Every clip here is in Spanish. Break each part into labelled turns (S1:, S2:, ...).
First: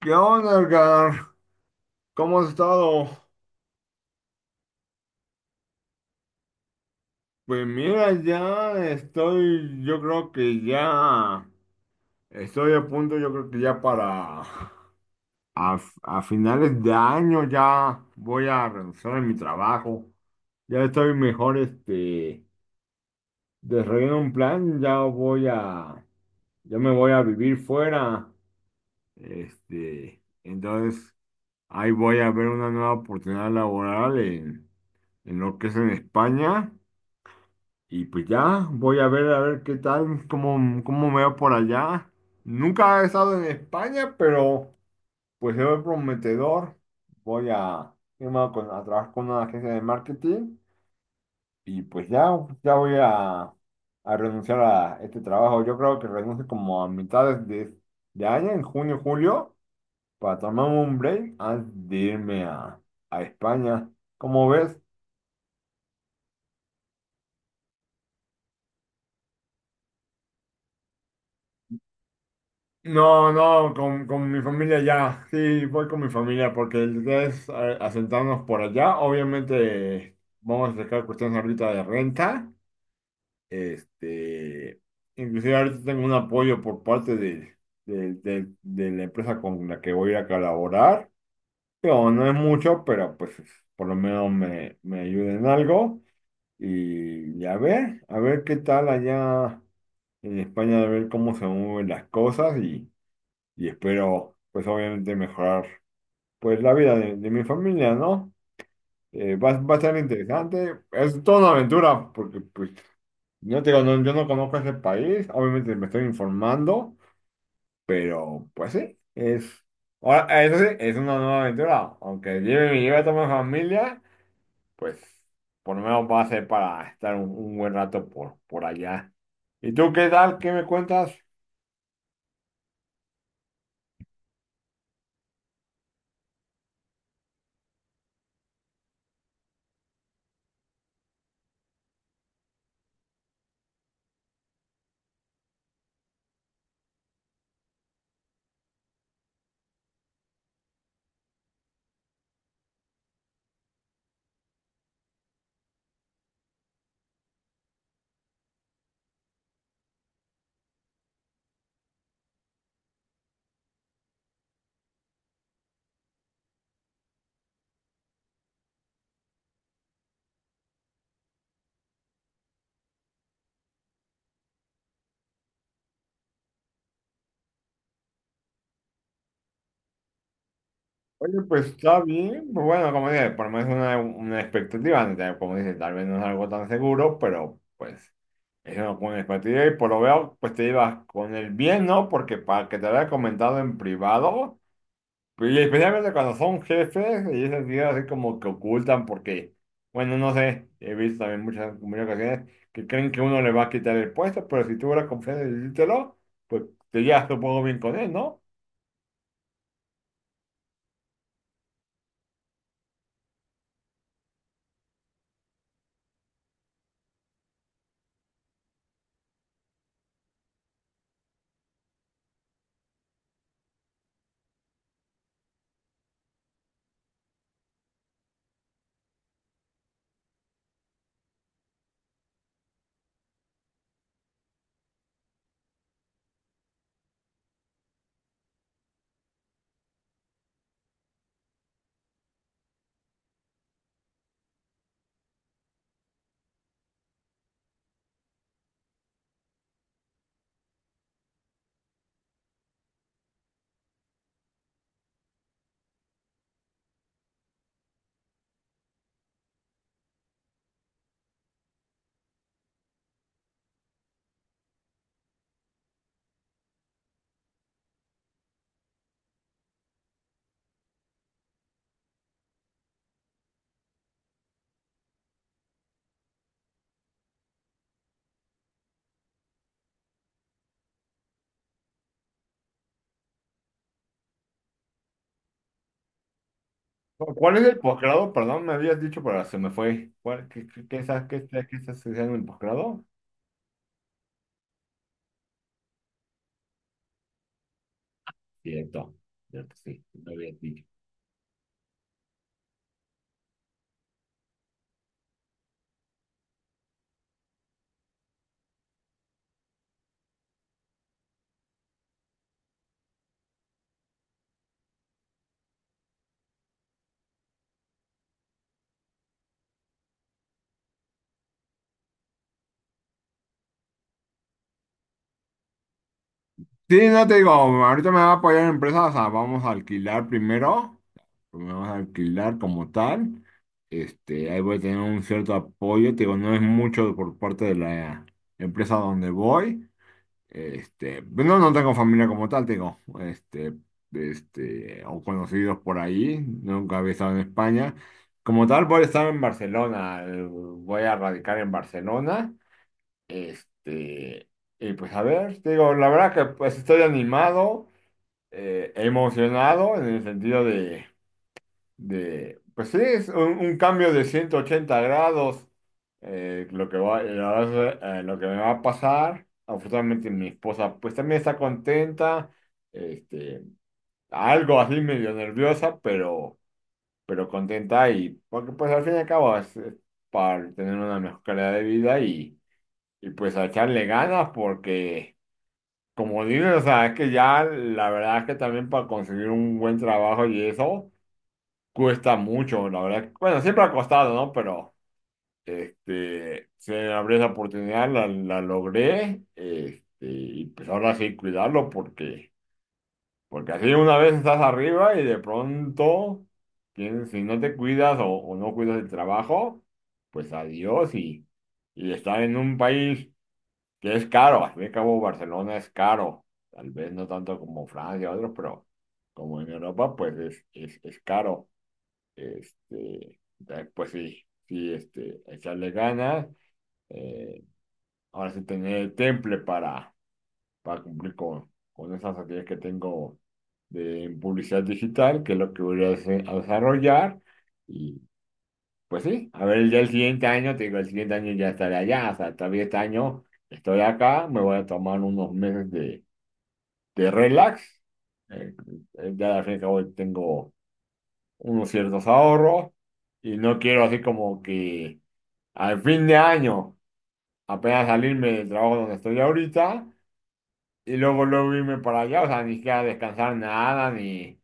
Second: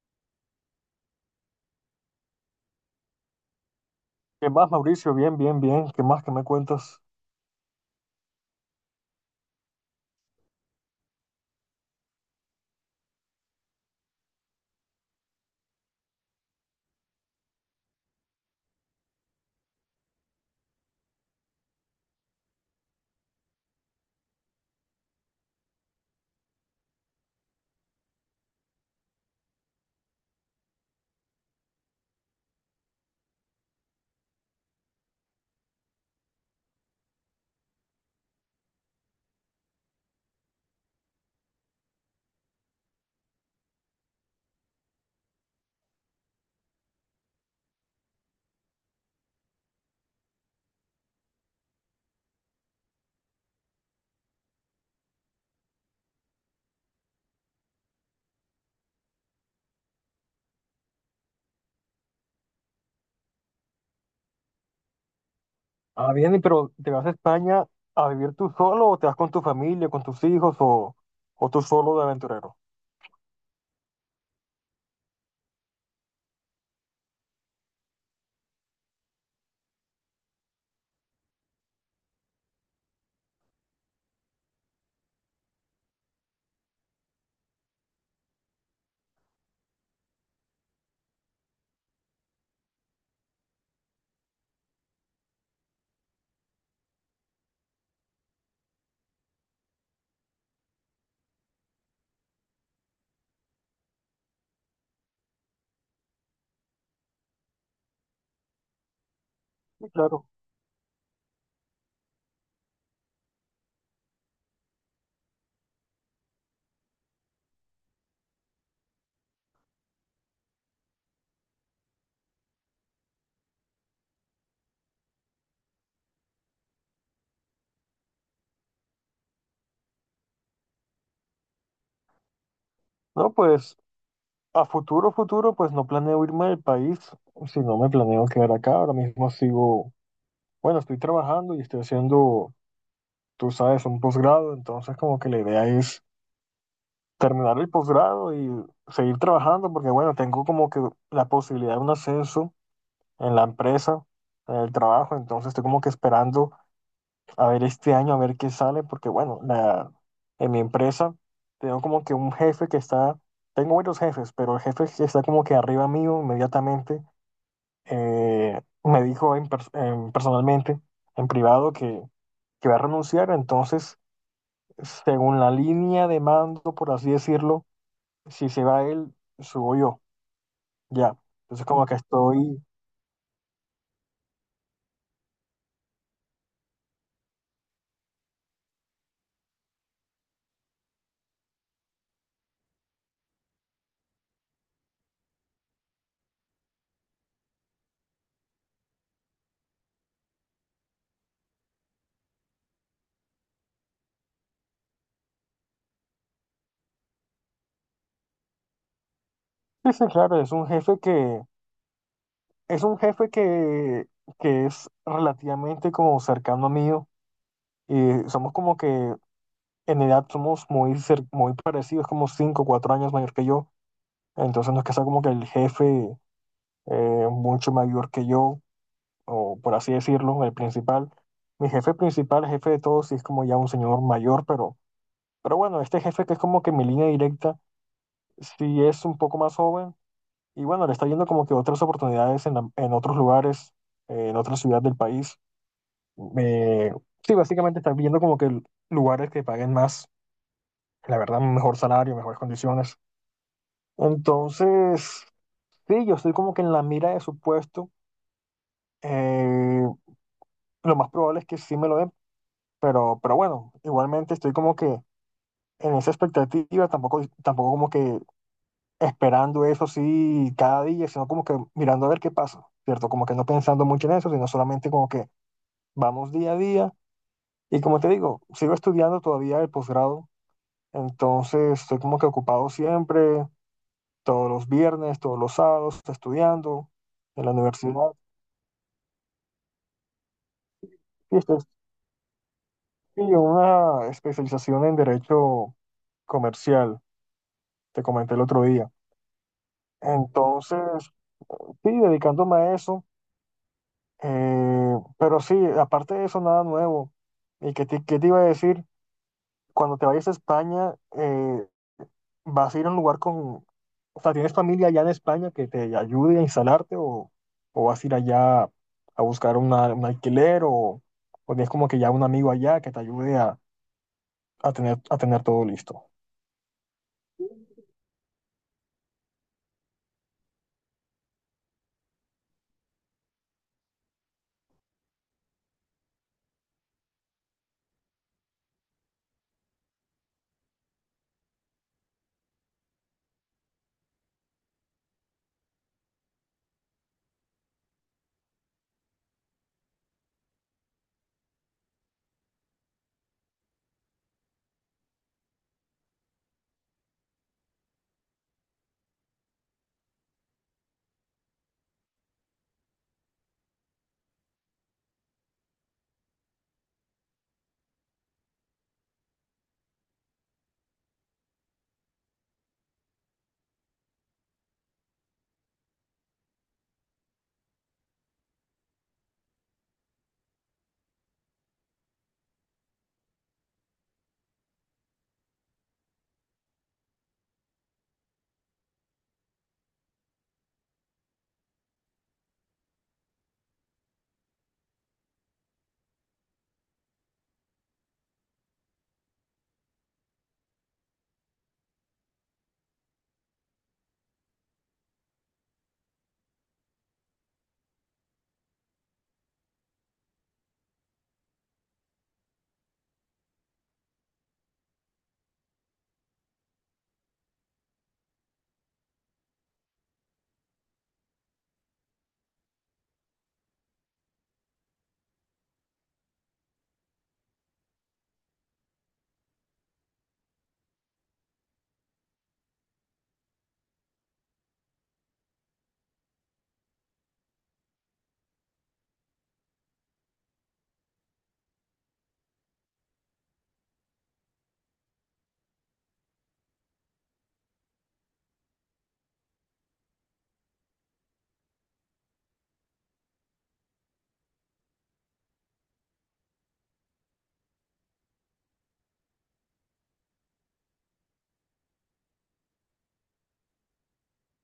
S1: ¿Qué onda, Edgar? ¿Cómo has estado?
S2: ¿Qué más, Mauricio? Bien, bien, bien. ¿Qué más? ¿Qué me cuentas?
S1: Pues mira, ya estoy, yo creo que ya estoy a punto, yo creo que ya para a finales de año ya voy a renunciar a mi trabajo. Ya estoy mejor, desarrollando un plan, ya me voy a vivir fuera. Entonces ahí voy a ver una nueva oportunidad laboral en lo que es en España. Y pues ya, voy a ver qué tal, cómo me veo por allá. Nunca he estado en España, pero pues se ve prometedor. Voy a irme a trabajar con una agencia de marketing, y pues ya, ya voy a, a, renunciar a este trabajo. Yo creo que renuncio como a mitades de año, en junio, julio, para tomarme un break antes de irme a España. ¿Cómo ves?
S2: Ah, bien, y ¿pero te vas a España a vivir tú solo o te vas con tu familia, con tus hijos o tú solo de aventurero?
S1: No, no, con mi familia ya, sí, voy con mi familia porque ustedes asentarnos por allá, obviamente vamos a sacar cuestiones ahorita de renta, este, inclusive ahorita tengo un apoyo por parte de la empresa con la que voy a colaborar, pero no es mucho, pero pues por lo menos me ayuda en algo, y a ver qué tal allá en España, a ver cómo se mueven las cosas, y espero, pues obviamente mejorar, pues la vida de mi familia, ¿no? Va a
S2: Sí,
S1: ser
S2: claro.
S1: interesante, es toda una aventura, porque pues, no te digo, yo no conozco ese país, obviamente me estoy informando, pero pues sí, es, ahora, eso sí, es una nueva aventura, aunque me lleve a toda mi familia, pues por lo menos va a ser para estar un buen rato por allá. ¿Y tú qué tal? ¿Qué me cuentas?
S2: No, pues a futuro, futuro, pues no planeo irme del país, si no me planeo quedar acá. Ahora mismo sigo, bueno, estoy trabajando y estoy haciendo, tú sabes, un posgrado, entonces como que la idea es terminar el posgrado y seguir trabajando porque, bueno, tengo como que la posibilidad de un ascenso en la empresa, en el trabajo, entonces estoy como que esperando a ver este año, a ver qué sale, porque bueno, la, en mi empresa tengo como que un jefe que está, tengo varios jefes, pero el jefe que está como que arriba mío inmediatamente me dijo personalmente, en privado, que va a renunciar, entonces según la línea de mando, por así decirlo, si se va él, subo yo, ya.
S1: Oye,
S2: Entonces
S1: pues
S2: como que
S1: está bien,
S2: estoy...
S1: pues bueno, como dije, por lo menos una expectativa, ¿no? Como dices, tal vez no es algo tan seguro, pero pues es una buena expectativa y por lo veo, pues te llevas con el bien, ¿no? Porque para que te lo haya comentado en privado, y especialmente cuando son jefes y esas ideas así como que ocultan porque, bueno, no sé, he visto también muchas, muchas ocasiones que creen que uno le va a quitar el puesto, pero si tuvo la confianza de decírtelo, pues te llevas supongo bien con él, ¿no?
S2: Sí, sí, claro, es un jefe que. Es un jefe que es relativamente como cercano a mí y somos como que en edad somos muy, muy parecidos, como 5 o 4 años mayor que yo. Entonces no es que sea como que el jefe mucho mayor que yo, o por así decirlo, el principal. Mi jefe principal, el jefe de todos, sí es como ya un señor mayor, pero bueno, este jefe que es como que mi línea directa, sí es un poco más joven y bueno, le está yendo como que otras oportunidades en, en otros lugares, en otra ciudad del país. Eh, sí, básicamente estás viendo como que lugares que paguen más, la verdad, un mejor salario, mejores condiciones. Entonces, sí, yo estoy como que en la mira de su puesto. Eh, lo más probable es que sí me lo den, pero bueno, igualmente estoy como que en esa expectativa, tampoco, tampoco como que esperando eso sí cada día, sino como que mirando a ver qué pasa, ¿cierto? Como que no pensando mucho en eso, sino solamente como que vamos día a día. Y como te digo, sigo estudiando todavía el posgrado. Entonces estoy como que ocupado siempre, todos los viernes, todos los sábados, estudiando en la
S1: ¿Cuál es el
S2: universidad.
S1: posgrado? Perdón, me habías dicho, pero se me fue. ¿Cuál- qué, qué, qué, estás- qué,
S2: Y estoy
S1: estás- qué estás haciendo en el posgrado?
S2: sí, en una especialización en derecho comercial, te comenté el otro día.
S1: Cierto, cierto, sí, lo habías dicho.
S2: Entonces, sí, dedicándome a eso. Pero sí, aparte de eso, nada nuevo. ¿Y qué te iba a decir? Cuando te vayas a España, vas a ir a un lugar con, o sea, ¿tienes familia allá en España que te ayude a instalarte o vas a ir allá a buscar un alquiler o tienes como que ya un amigo allá que te ayude a tener todo listo?
S1: Sí, no te digo, ahorita me va a apoyar la empresa, o sea, vamos a alquilar primero, vamos a alquilar como tal, ahí voy a tener un cierto apoyo, te digo, no es mucho por parte de la empresa donde voy. No, no tengo familia como tal, tengo, o conocidos por ahí, nunca había estado en España. Como tal, voy a estar en Barcelona, voy a radicar en Barcelona, este, y pues a ver, te digo, la verdad que pues estoy animado, emocionado en el sentido de pues sí, es un cambio de 180 grados. Lo que me va a pasar. Afortunadamente mi esposa pues también está contenta. Este, algo así medio nerviosa, pero, contenta, y porque pues al fin y al cabo es, para tener una mejor calidad de vida, y pues a echarle ganas porque, como dices, o sea, es que ya la verdad es que también para conseguir un buen trabajo y eso. Cuesta mucho, la verdad. Bueno, siempre ha costado, ¿no? Pero se me abrió esa oportunidad, la logré, y pues ahora sí cuidarlo porque, así, una vez estás arriba y de pronto, si no te cuidas, o no cuidas el trabajo, pues adiós, y estar en un país que es caro. Al fin y al cabo, Barcelona es caro, tal vez no tanto como Francia o otros, pero como en Europa, pues es caro. Este, pues sí, sí, echarle ganas. eh, ahora sí tener el temple para cumplir con esas actividades que tengo de publicidad digital, que es lo que voy a desarrollar. Y pues sí, a ver, ya el siguiente año, te digo, el siguiente año ya estaré allá, o sea, todavía este año estoy acá, me voy a tomar unos meses de relax. eh, ya al fin y al cabo tengo unos ciertos ahorros, y no quiero así como que al fin de año apenas salirme del trabajo donde estoy ahorita y luego luego irme para allá, o sea, ni siquiera descansar nada, ni,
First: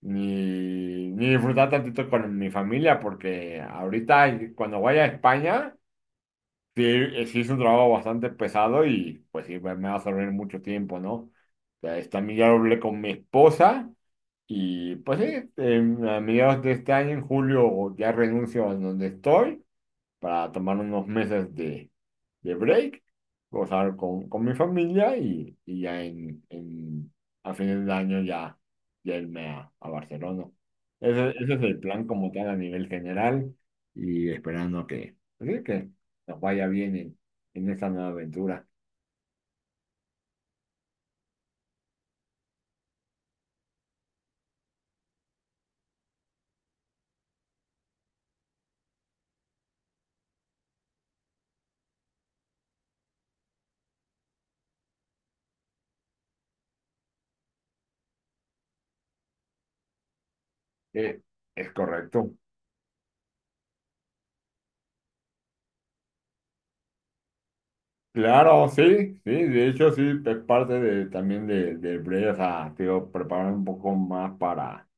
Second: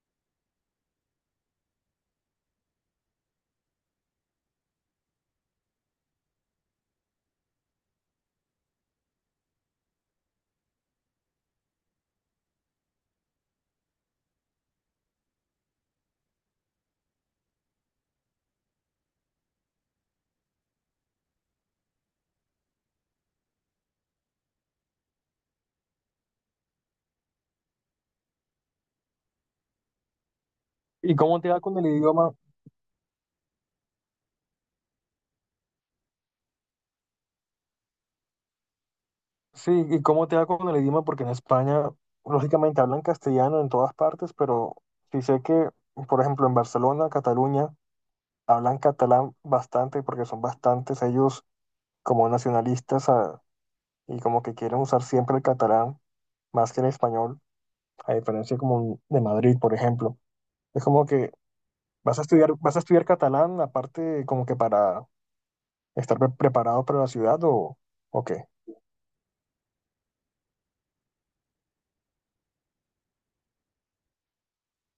S1: ni, ni disfrutar tantito con mi familia, porque ahorita cuando vaya a España, sí, sí es un trabajo bastante pesado, y pues sí, me va a servir mucho tiempo, ¿no? O sea, también ya lo hablé con mi esposa. Y pues sí, a mediados de este año, en julio, ya renuncio a donde estoy para tomar unos meses de break, gozar con mi familia, y ya a fines del año ya irme a Barcelona.
S2: ¿Y
S1: Ese,
S2: cómo te
S1: ese
S2: va
S1: es el
S2: con el
S1: plan como
S2: idioma?
S1: tal a nivel general, y esperando que, pues sí, que nos vaya bien en esta nueva aventura.
S2: Sí, ¿y cómo te va con el idioma? Porque en España, lógicamente, hablan castellano en todas partes, pero sí sé que, por ejemplo, en Barcelona, Cataluña, hablan catalán bastante porque son bastantes ellos como nacionalistas ah, y como que quieren usar siempre el catalán más que en español, a diferencia como de Madrid, por ejemplo. Es como
S1: Eh,
S2: que
S1: es correcto.
S2: vas a estudiar catalán, aparte como que para estar preparado para la ciudad o qué.
S1: Claro, sí, sí, de hecho sí, es parte de, también de, del break, o sea, te digo, preparar un poco más para,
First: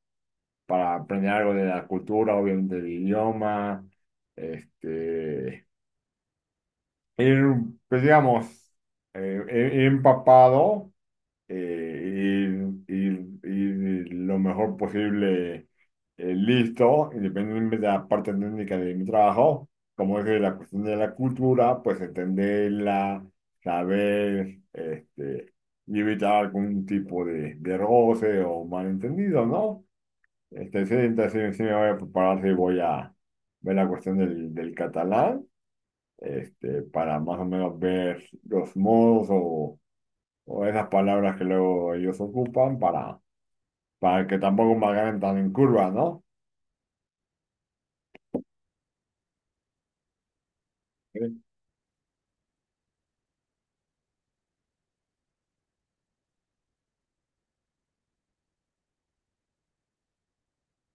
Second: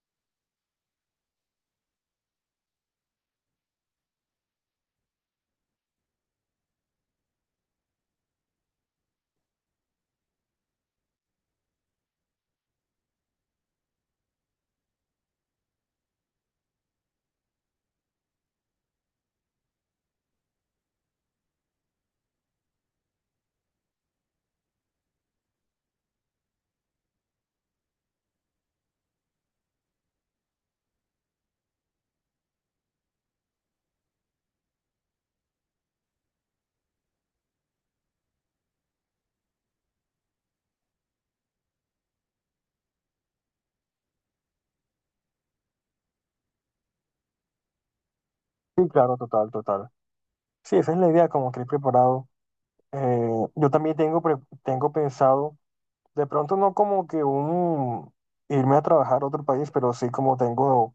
S1: para aprender algo de la cultura, obviamente del idioma, este, ir, pues digamos, ir empapado, ir lo mejor posible, listo, independientemente de la parte técnica de mi trabajo, como es de la cuestión de la cultura, pues entenderla, saber, y evitar algún tipo de roce o malentendido, ¿no? Sí, entonces sí sí me voy a preparar, sí voy a ver la cuestión del catalán, para más o menos ver los modos o esas palabras que luego ellos ocupan para que tampoco me hagan tan en curva, ¿no?
S2: Sí, claro, total, total. Sí, esa es la idea,
S1: Sí.
S2: como que ir preparado. Eh, yo también tengo, tengo pensado, de pronto no como que un irme a trabajar a otro país, pero sí como tengo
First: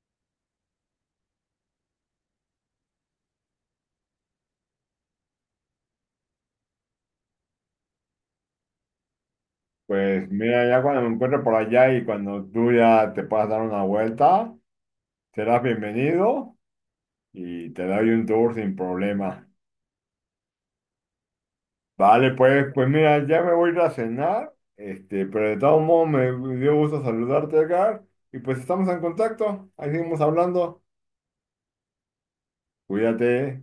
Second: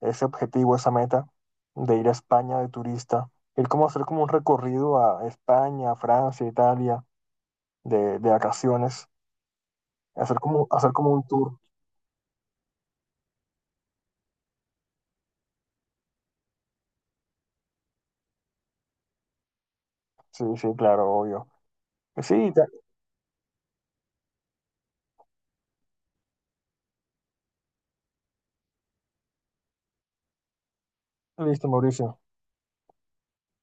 S2: ese objetivo, esa meta de ir a España de turista, ir como a hacer como un recorrido a España, Francia, Italia de vacaciones,
S1: Pues mira, ya
S2: hacer
S1: cuando
S2: como
S1: me
S2: un
S1: encuentre por
S2: tour.
S1: allá y cuando tú ya te puedas dar una vuelta, serás bienvenido y te doy un tour sin problema.
S2: Sí, sí, claro, obvio. Pues
S1: Vale,
S2: sí, ya-
S1: pues, mira, ya me voy a ir a cenar, pero de todos modos me dio gusto saludarte, Edgar, y pues estamos en contacto, ahí seguimos hablando,
S2: listo, Mauricio.
S1: cuídate.